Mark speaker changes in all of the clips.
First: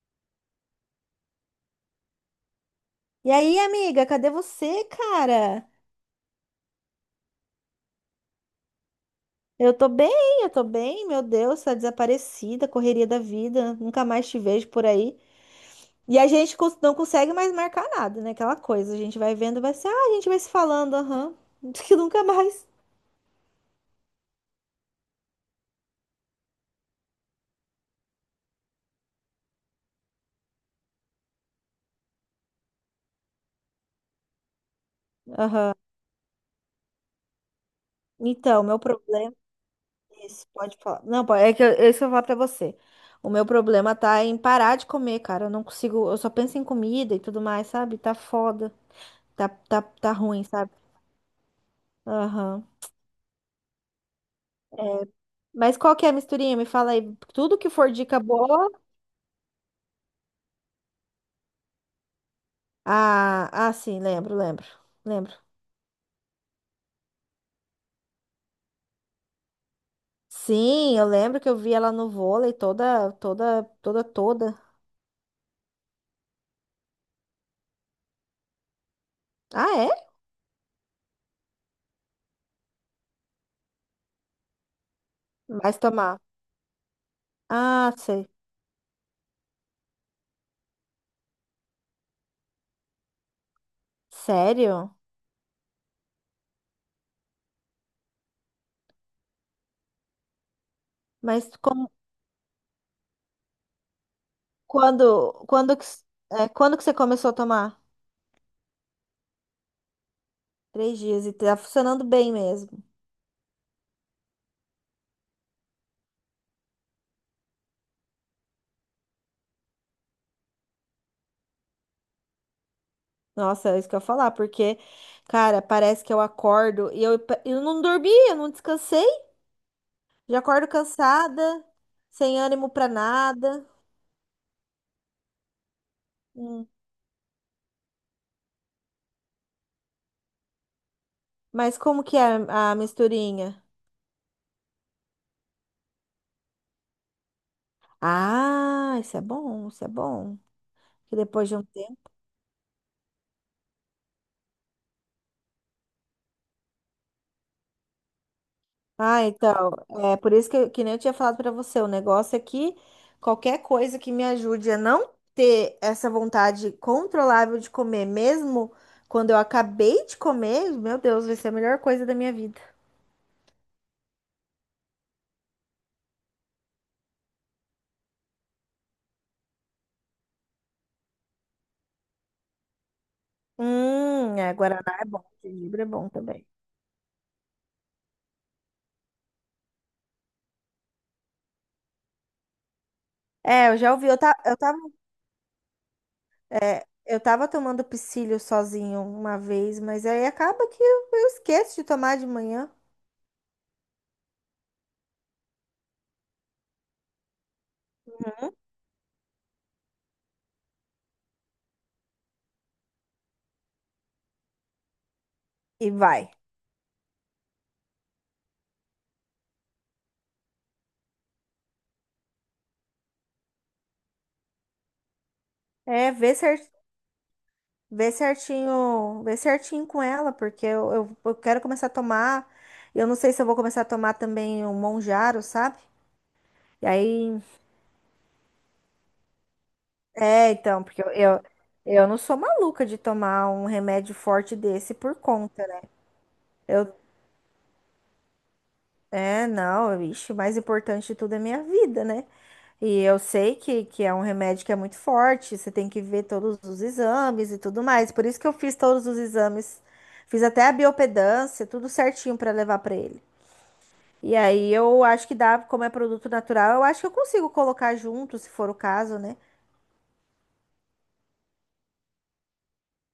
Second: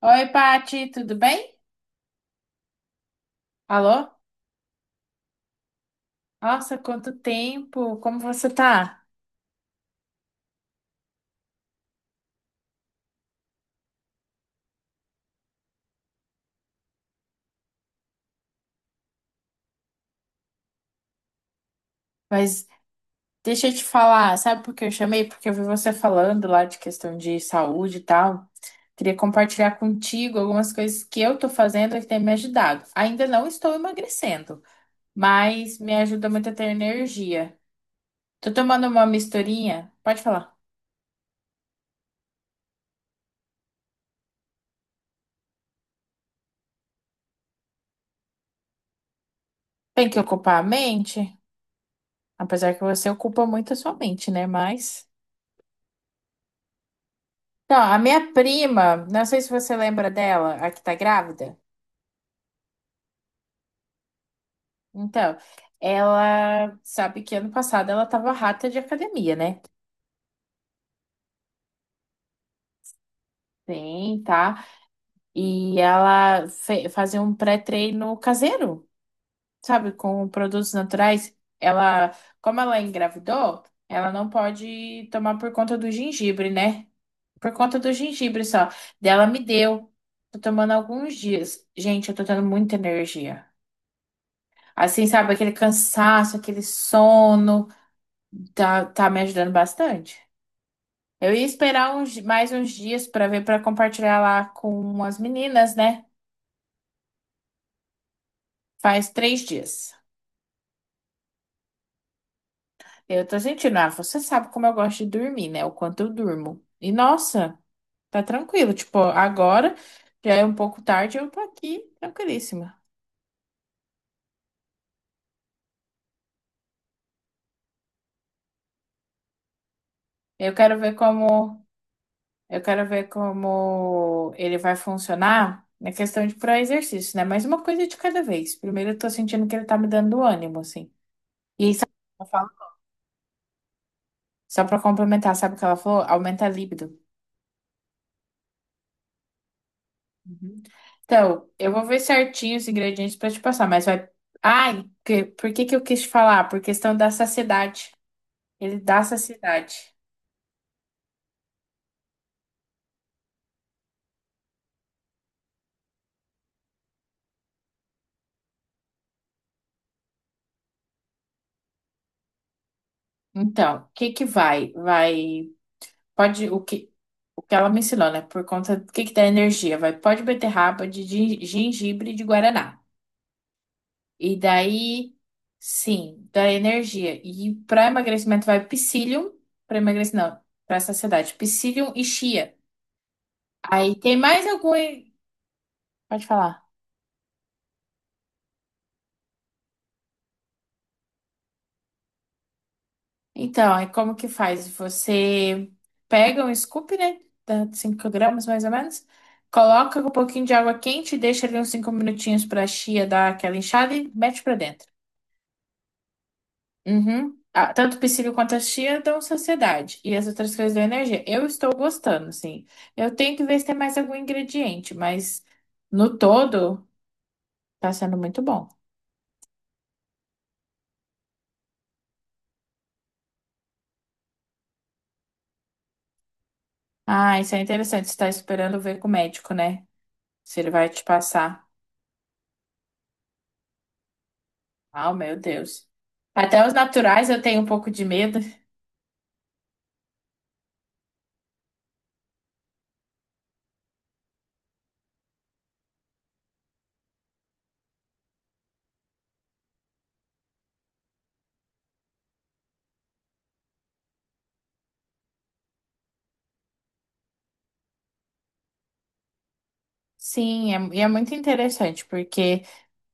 Speaker 1: Oi, Pati, tudo bem?
Speaker 2: E aí, amiga,
Speaker 1: Alô?
Speaker 2: cadê você, cara?
Speaker 1: Nossa, quanto tempo! Como você tá?
Speaker 2: Eu tô bem, eu tô bem, meu Deus, tá desaparecida, correria da vida, nunca mais te vejo por aí. E a gente não consegue mais marcar nada, né? Aquela coisa, a gente vai vendo, vai ser, a gente vai se falando, aham, que nunca
Speaker 1: Mas
Speaker 2: mais.
Speaker 1: deixa eu te falar, sabe por que eu chamei? Porque eu vi você falando lá de questão de saúde e tal. Queria compartilhar contigo algumas coisas que eu tô fazendo e que tem me ajudado. Ainda não estou emagrecendo,
Speaker 2: Aham.
Speaker 1: mas me ajuda muito a ter energia. Tô
Speaker 2: Então, meu
Speaker 1: tomando uma
Speaker 2: problema
Speaker 1: misturinha. Pode
Speaker 2: é esse,
Speaker 1: falar.
Speaker 2: pode falar. Não, pode, é que eu, é isso eu vou falar pra você. O meu problema tá em parar de comer, cara. Eu não consigo, eu só penso em comida e tudo mais, sabe? Tá foda, tá, tá,
Speaker 1: Tem
Speaker 2: tá
Speaker 1: que
Speaker 2: ruim,
Speaker 1: ocupar a
Speaker 2: sabe?
Speaker 1: mente,
Speaker 2: Aham.
Speaker 1: apesar que você ocupa muito a sua mente, né? Mas.
Speaker 2: Mas qual que é a misturinha? Me fala aí. Tudo que
Speaker 1: Então,
Speaker 2: for
Speaker 1: a
Speaker 2: dica
Speaker 1: minha
Speaker 2: boa.
Speaker 1: prima, não sei se você lembra dela, a que tá grávida.
Speaker 2: Ah, sim, lembro, lembro, lembro.
Speaker 1: Então, ela sabe que ano passado ela tava rata de academia, né?
Speaker 2: Sim, eu lembro que eu vi ela no vôlei toda, toda, toda,
Speaker 1: Sim,
Speaker 2: toda.
Speaker 1: tá? E ela fazia um pré-treino caseiro,
Speaker 2: Ah,
Speaker 1: sabe?
Speaker 2: é?
Speaker 1: Com produtos naturais. Ela, como ela engravidou, ela não pode tomar por conta
Speaker 2: Mas
Speaker 1: do
Speaker 2: tomar.
Speaker 1: gengibre, né? Por conta do
Speaker 2: Ah, sei.
Speaker 1: gengibre só. Dela me deu. Tô tomando há alguns dias. Gente, eu tô tendo muita energia.
Speaker 2: Sério?
Speaker 1: Assim, sabe, aquele cansaço, aquele sono, tá me ajudando bastante. Eu ia
Speaker 2: Mas como,
Speaker 1: esperar uns, mais uns dias para ver, para compartilhar lá com as
Speaker 2: quando,
Speaker 1: meninas,
Speaker 2: quando que,
Speaker 1: né?
Speaker 2: s- é, quando que você começou a tomar?
Speaker 1: Faz 3 dias.
Speaker 2: Três dias e tá funcionando bem mesmo.
Speaker 1: Eu tô sentindo, ah, você sabe como eu gosto de dormir, né? O quanto eu durmo. E nossa, tá tranquilo. Tipo, agora já é um pouco tarde, eu tô aqui tranquilíssima.
Speaker 2: Nossa, é isso que eu ia falar, porque, cara, parece que eu acordo e eu não dormi, eu não descansei. Já
Speaker 1: Eu
Speaker 2: acordo
Speaker 1: quero ver como.
Speaker 2: cansada, sem
Speaker 1: Eu
Speaker 2: ânimo
Speaker 1: quero
Speaker 2: pra
Speaker 1: ver
Speaker 2: nada.
Speaker 1: como ele vai funcionar na questão de para
Speaker 2: Hum.
Speaker 1: exercício, né? Mas uma coisa de cada vez. Primeiro, eu tô sentindo que ele tá me dando ânimo, assim. E aí,
Speaker 2: Mas
Speaker 1: sabe o que
Speaker 2: como que é
Speaker 1: ela falou?
Speaker 2: a misturinha?
Speaker 1: Só pra complementar, sabe o que ela falou? Aumenta a libido.
Speaker 2: Ah, isso é bom, isso é bom.
Speaker 1: Uhum.
Speaker 2: Que
Speaker 1: Então,
Speaker 2: depois de um
Speaker 1: eu vou ver
Speaker 2: tempo.
Speaker 1: certinho os ingredientes pra te passar, mas vai. Ai, por que que eu quis te falar? Por questão da saciedade. Ele dá
Speaker 2: Ah, então,
Speaker 1: saciedade.
Speaker 2: é por isso que nem eu tinha falado pra você, o negócio é que qualquer coisa que me ajude a não ter essa vontade controlável de comer, mesmo quando eu acabei de comer, meu Deus, vai ser a melhor coisa da minha vida.
Speaker 1: Então, o que que vai? Vai. Pode. O que ela me ensinou, né? Por conta do que dá energia. Vai pó de beterraba, de gengibre e de guaraná. E
Speaker 2: É, Guaraná é
Speaker 1: daí,
Speaker 2: bom, gengibre é bom
Speaker 1: sim,
Speaker 2: também.
Speaker 1: dá energia. E para emagrecimento vai psyllium, para emagrecimento, não, para saciedade, psyllium e chia.
Speaker 2: É, eu já
Speaker 1: Aí
Speaker 2: ouvi,
Speaker 1: tem
Speaker 2: eu, ta,
Speaker 1: mais
Speaker 2: eu
Speaker 1: algum,
Speaker 2: tava
Speaker 1: pode falar.
Speaker 2: É, eu tava tomando psyllium sozinho uma vez, mas aí acaba que eu esqueço de tomar de manhã
Speaker 1: Então, aí como que faz? Você pega um scoop, né? Dá 5 gramas mais ou menos. Coloca com um pouquinho de água quente, e deixa ali uns 5 minutinhos para a chia dar aquela inchada e mete para dentro.
Speaker 2: e vai.
Speaker 1: Uhum. Ah, tanto o psíquico quanto a chia dão saciedade. E as outras coisas dão energia. Eu estou gostando, assim. Eu tenho que ver se tem mais algum ingrediente, mas
Speaker 2: É,
Speaker 1: no todo tá sendo muito bom.
Speaker 2: vê certinho com ela, porque eu quero começar a tomar. Eu não sei se eu vou começar a tomar também o Monjaro, sabe? E
Speaker 1: Ah,
Speaker 2: aí,
Speaker 1: isso é interessante. Você tá esperando ver com o médico, né?
Speaker 2: é,
Speaker 1: Se ele
Speaker 2: então,
Speaker 1: vai te
Speaker 2: porque eu, eu,
Speaker 1: passar.
Speaker 2: eu não sou maluca de tomar um remédio forte desse
Speaker 1: Ah,
Speaker 2: por
Speaker 1: meu
Speaker 2: conta, né?
Speaker 1: Deus. Até os
Speaker 2: Eu,
Speaker 1: naturais eu tenho um pouco de medo.
Speaker 2: não, vixe, o mais importante de tudo é minha vida, né? E eu sei que é um remédio que é muito forte, você tem que ver todos os exames e tudo mais. Por isso que eu fiz todos os exames, fiz até a biopedância, tudo certinho para levar para ele. E aí eu acho que dá, como é produto natural, eu acho que eu consigo colocar junto, se for o caso, né?
Speaker 1: Sim, é, muito interessante, porque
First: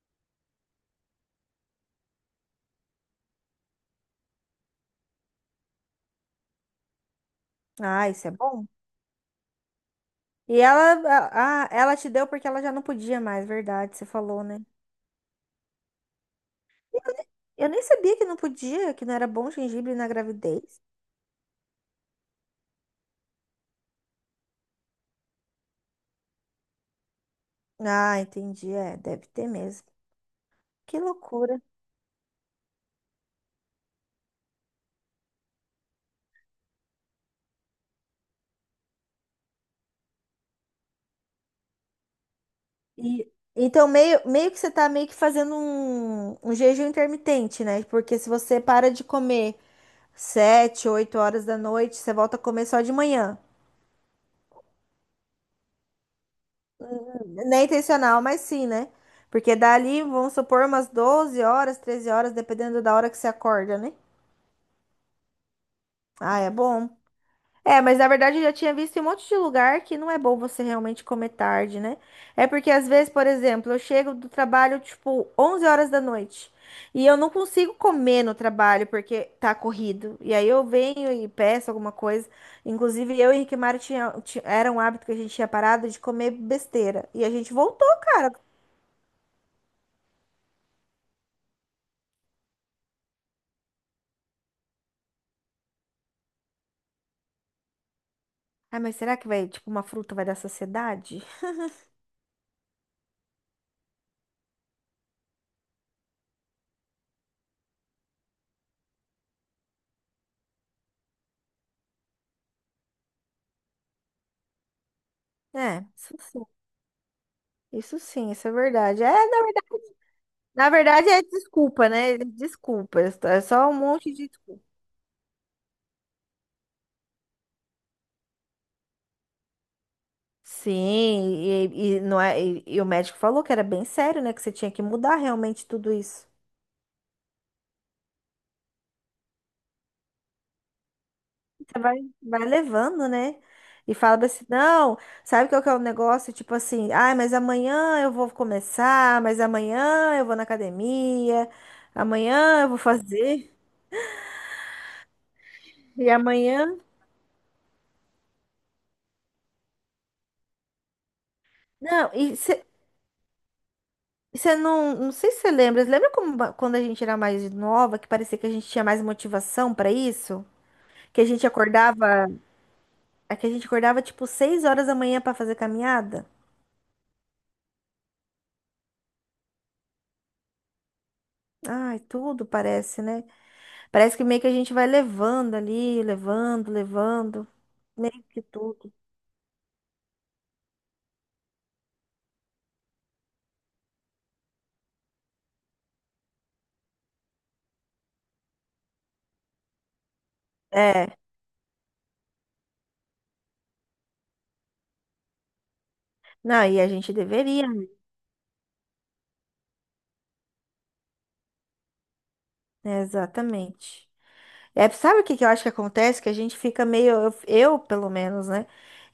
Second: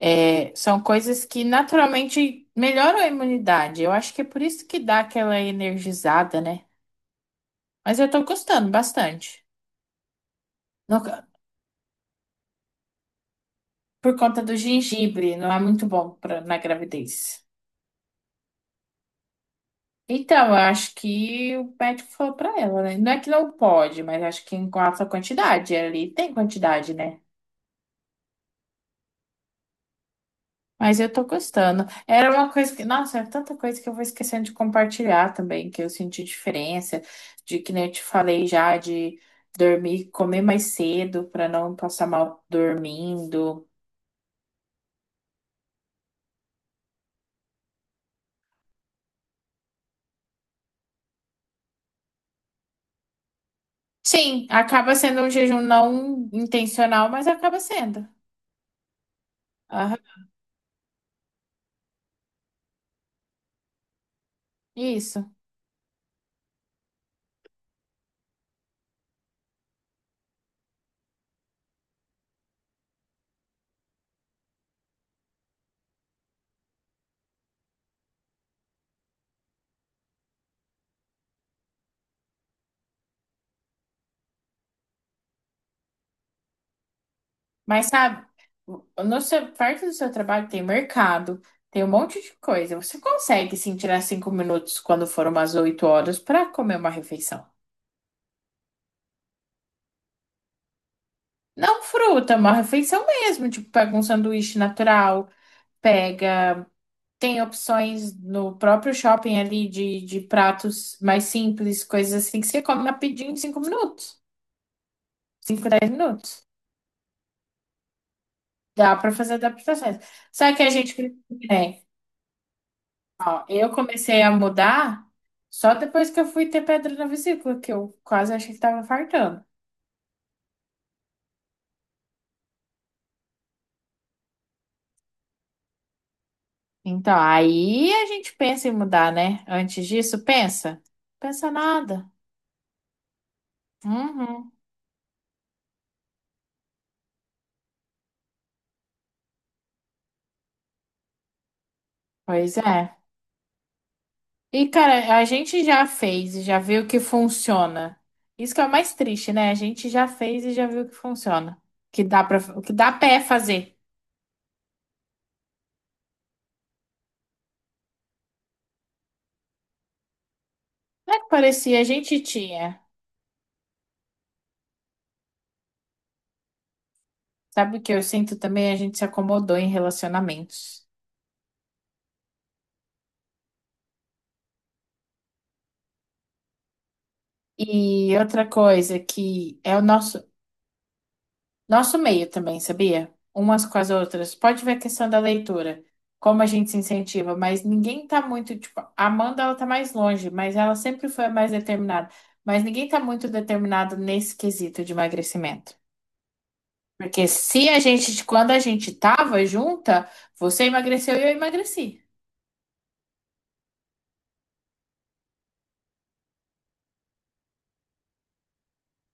Speaker 1: é, são coisas que naturalmente melhoram a imunidade. Eu acho que é por isso que dá aquela energizada, né? Mas
Speaker 2: Ah,
Speaker 1: eu tô
Speaker 2: isso é bom.
Speaker 1: gostando bastante.
Speaker 2: E
Speaker 1: No
Speaker 2: ela,
Speaker 1: ca-
Speaker 2: ah, ela te deu porque ela já não podia mais, verdade, você
Speaker 1: por conta
Speaker 2: falou,
Speaker 1: do
Speaker 2: né?
Speaker 1: gengibre, não é muito bom pra, na
Speaker 2: Eu nem
Speaker 1: gravidez.
Speaker 2: eu nem sabia que não podia, que não era bom gengibre na
Speaker 1: Então, eu
Speaker 2: gravidez.
Speaker 1: acho que o médico falou pra ela, né? Não é que não pode, mas acho que em alta quantidade. Ali tem quantidade, né?
Speaker 2: Ah, entendi, é, deve ter mesmo. Que
Speaker 1: Mas eu tô
Speaker 2: loucura.
Speaker 1: gostando. Era uma coisa que. Nossa, é tanta coisa que eu vou esquecendo de compartilhar também, que eu senti diferença, de que nem eu te falei já, de dormir, comer mais cedo pra não passar mal
Speaker 2: E,
Speaker 1: dormindo.
Speaker 2: então, meio que você tá meio que fazendo um jejum intermitente, né? Porque se você para de comer 7, 8 horas da noite, você volta a comer só de manhã.
Speaker 1: Sim, acaba sendo um jejum não intencional, mas
Speaker 2: Não
Speaker 1: acaba
Speaker 2: é
Speaker 1: sendo.
Speaker 2: intencional, mas sim, né? Porque
Speaker 1: Aham,
Speaker 2: dali, vamos supor, umas 12 horas, 13 horas, dependendo da hora que você acorda, né?
Speaker 1: isso.
Speaker 2: Ah, é bom. É, mas na verdade eu já tinha visto em um monte de lugar que não é bom você realmente comer tarde, né? É porque às vezes, por exemplo, eu chego do trabalho tipo 11 horas da noite e eu não consigo comer no trabalho porque tá corrido. E aí eu venho e peço alguma coisa. Inclusive, eu e Henrique Mário era um hábito que a gente tinha parado de comer besteira. E a gente
Speaker 1: Mas
Speaker 2: voltou,
Speaker 1: sabe,
Speaker 2: cara.
Speaker 1: no seu, perto do seu trabalho tem mercado, tem um monte de coisa. Você consegue sim tirar 5 minutos quando foram umas 8 horas para comer uma refeição.
Speaker 2: Ah, mas será que vai, tipo, uma fruta vai dar saciedade?
Speaker 1: Não fruta, uma refeição mesmo. Tipo, pega um sanduíche natural, pega. Tem opções no próprio shopping ali de pratos mais simples, coisas assim que você come rapidinho em 5 minutos. Cinco
Speaker 2: É,
Speaker 1: dez
Speaker 2: isso sim.
Speaker 1: minutos.
Speaker 2: Isso sim, isso é
Speaker 1: Dá
Speaker 2: verdade. É,
Speaker 1: para fazer adaptações. Só que a
Speaker 2: na
Speaker 1: gente,
Speaker 2: verdade, é
Speaker 1: né?
Speaker 2: desculpa, né? Desculpas, é
Speaker 1: Ó,
Speaker 2: só
Speaker 1: eu
Speaker 2: um monte
Speaker 1: comecei
Speaker 2: de
Speaker 1: a
Speaker 2: desculpa.
Speaker 1: mudar só depois que eu fui ter pedra na vesícula, que eu quase achei que tava infartando.
Speaker 2: Sim, e não é, e o médico falou que era bem sério, né? Que você tinha que mudar realmente tudo isso.
Speaker 1: Então, aí a gente pensa em mudar, né? Antes disso, pensa? Pensa
Speaker 2: Você vai,
Speaker 1: nada.
Speaker 2: vai levando, né? E fala assim,
Speaker 1: Uhum.
Speaker 2: não, sabe qual que é o negócio? Tipo assim, ai, mas amanhã eu vou começar, mas amanhã eu vou na academia,
Speaker 1: Pois
Speaker 2: amanhã eu vou
Speaker 1: é.
Speaker 2: fazer,
Speaker 1: E, cara, a gente já
Speaker 2: e
Speaker 1: fez e já
Speaker 2: amanhã.
Speaker 1: viu que funciona. Isso que é o mais triste, né? A gente já fez e já viu que funciona. Que
Speaker 2: Não,
Speaker 1: dá para, que dá pé fazer.
Speaker 2: você não, não sei se você lembra, você lembra como quando a gente era mais nova, que parecia que a gente tinha mais motivação pra isso?
Speaker 1: Não é
Speaker 2: Que a
Speaker 1: que
Speaker 2: gente
Speaker 1: parecia, a gente
Speaker 2: acordava,
Speaker 1: tinha.
Speaker 2: é que a gente acordava tipo 6 horas da manhã pra fazer caminhada?
Speaker 1: Sabe o que eu sinto também? A gente se acomodou em relacionamentos.
Speaker 2: Ai, tudo parece, né? Parece que meio que a gente vai levando ali, levando, levando,
Speaker 1: E
Speaker 2: meio que
Speaker 1: outra
Speaker 2: tudo.
Speaker 1: coisa que é o nosso meio também, sabia? Umas com as outras. Pode ver a questão da leitura, como a gente se incentiva, mas ninguém tá muito, tipo, a Amanda, ela tá mais longe, mas ela sempre
Speaker 2: É,
Speaker 1: foi a mais determinada. Mas ninguém tá muito determinado nesse quesito de emagrecimento.
Speaker 2: não, e a gente
Speaker 1: Porque
Speaker 2: deveria,
Speaker 1: se a
Speaker 2: né?
Speaker 1: gente, quando a gente tava junta, você emagreceu e eu emagreci.
Speaker 2: Exatamente. É, sabe o que que eu acho que acontece? Que a gente fica meio, eu, pelo menos, né?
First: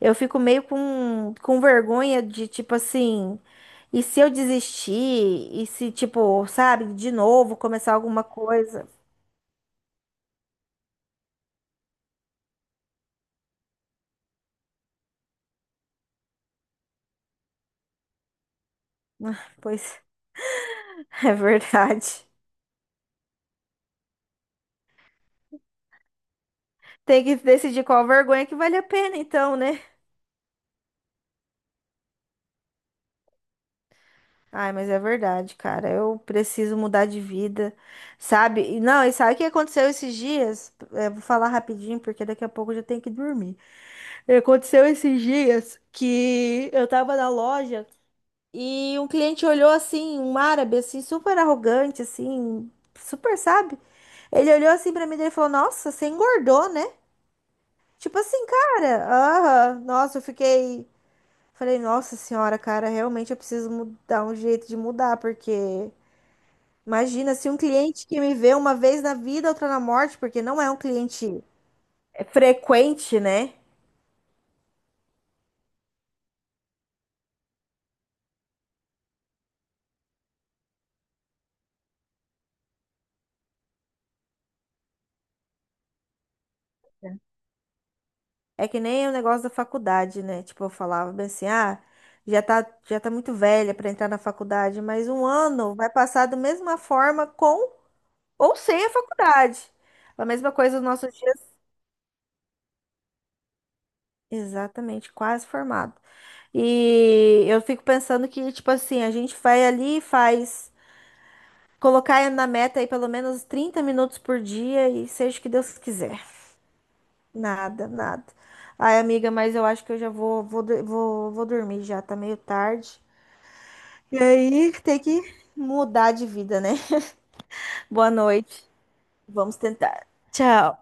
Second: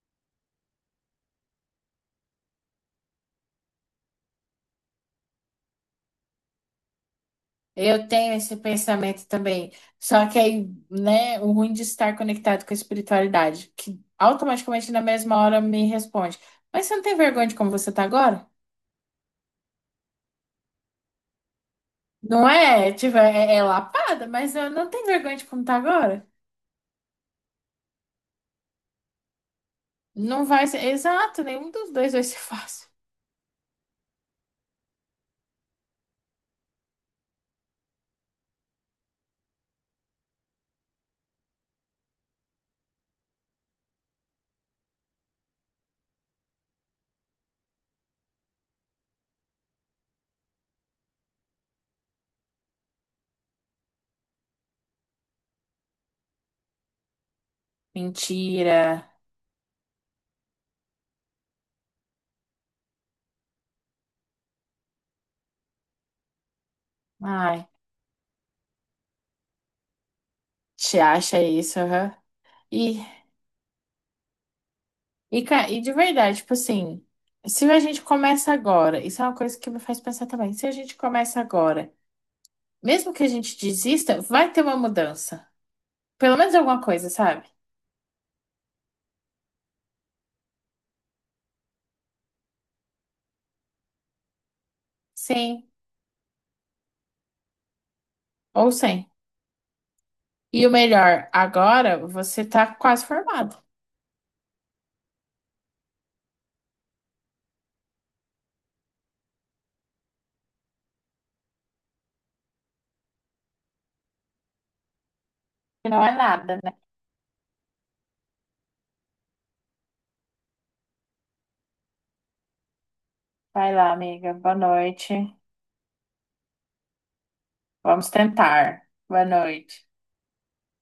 Speaker 2: Eu fico meio com vergonha de tipo assim, e se eu desistir? E se, tipo, sabe, de novo começar
Speaker 1: Eu
Speaker 2: alguma
Speaker 1: tenho esse
Speaker 2: coisa?
Speaker 1: pensamento também. Só que aí, né, o ruim de estar conectado com a espiritualidade, que automaticamente na mesma hora me responde: Mas você não tem vergonha de como você tá agora?
Speaker 2: Ah, pois é verdade.
Speaker 1: Não é, tipo, é lapada, mas eu não tenho vergonha de como tá agora.
Speaker 2: Tem que decidir qual vergonha que vale a pena, então, né?
Speaker 1: Não vai ser, exato, nenhum dos dois vai ser fácil.
Speaker 2: Ai, mas é verdade, cara. Eu preciso mudar de vida, sabe? E não, e sabe o que aconteceu esses dias? É, vou falar rapidinho, porque daqui a pouco eu já tenho que dormir. Aconteceu esses dias que eu tava na loja e um cliente olhou assim, um árabe assim, super arrogante assim, super, sabe? Ele olhou assim pra mim e falou: "Nossa, você engordou, né?" Tipo assim, cara,
Speaker 1: Mentira.
Speaker 2: aham, nossa, eu fiquei, falei: "Nossa senhora, cara, realmente eu preciso dar um jeito de mudar, porque imagina se um
Speaker 1: Ai,
Speaker 2: cliente que me vê uma vez na vida, outra na morte, porque não é um
Speaker 1: te acha
Speaker 2: cliente
Speaker 1: isso, aham.
Speaker 2: é
Speaker 1: E,
Speaker 2: frequente, né?"
Speaker 1: e de verdade, tipo assim, se a gente começa agora, isso é uma coisa que me faz pensar também, se a gente começa agora. Mesmo que a gente desista, vai ter uma mudança. Pelo menos alguma coisa, sabe?
Speaker 2: É que nem o negócio da faculdade, né? Tipo, eu falava bem assim, já tá muito velha para entrar na faculdade, mas um
Speaker 1: Sim
Speaker 2: ano vai passar da mesma forma com ou
Speaker 1: ou
Speaker 2: sem a
Speaker 1: sem.
Speaker 2: faculdade. A mesma
Speaker 1: E o
Speaker 2: coisa nos nossos
Speaker 1: melhor,
Speaker 2: dias.
Speaker 1: agora você tá quase formado.
Speaker 2: Exatamente, quase formado. E eu fico pensando que, tipo assim, a gente vai ali e faz, colocar na meta aí pelo menos 30 minutos por dia e seja o que Deus
Speaker 1: Que não é
Speaker 2: quiser.
Speaker 1: nada, né?
Speaker 2: Nada, nada. Ai, amiga, mas eu acho que eu já vou dormir já, tá meio tarde.
Speaker 1: Vai lá,
Speaker 2: E
Speaker 1: amiga. Boa
Speaker 2: aí, tem
Speaker 1: noite.
Speaker 2: que mudar de vida, né?
Speaker 1: Vamos
Speaker 2: Boa noite.
Speaker 1: tentar. Boa
Speaker 2: Vamos
Speaker 1: noite.
Speaker 2: tentar. Tchau.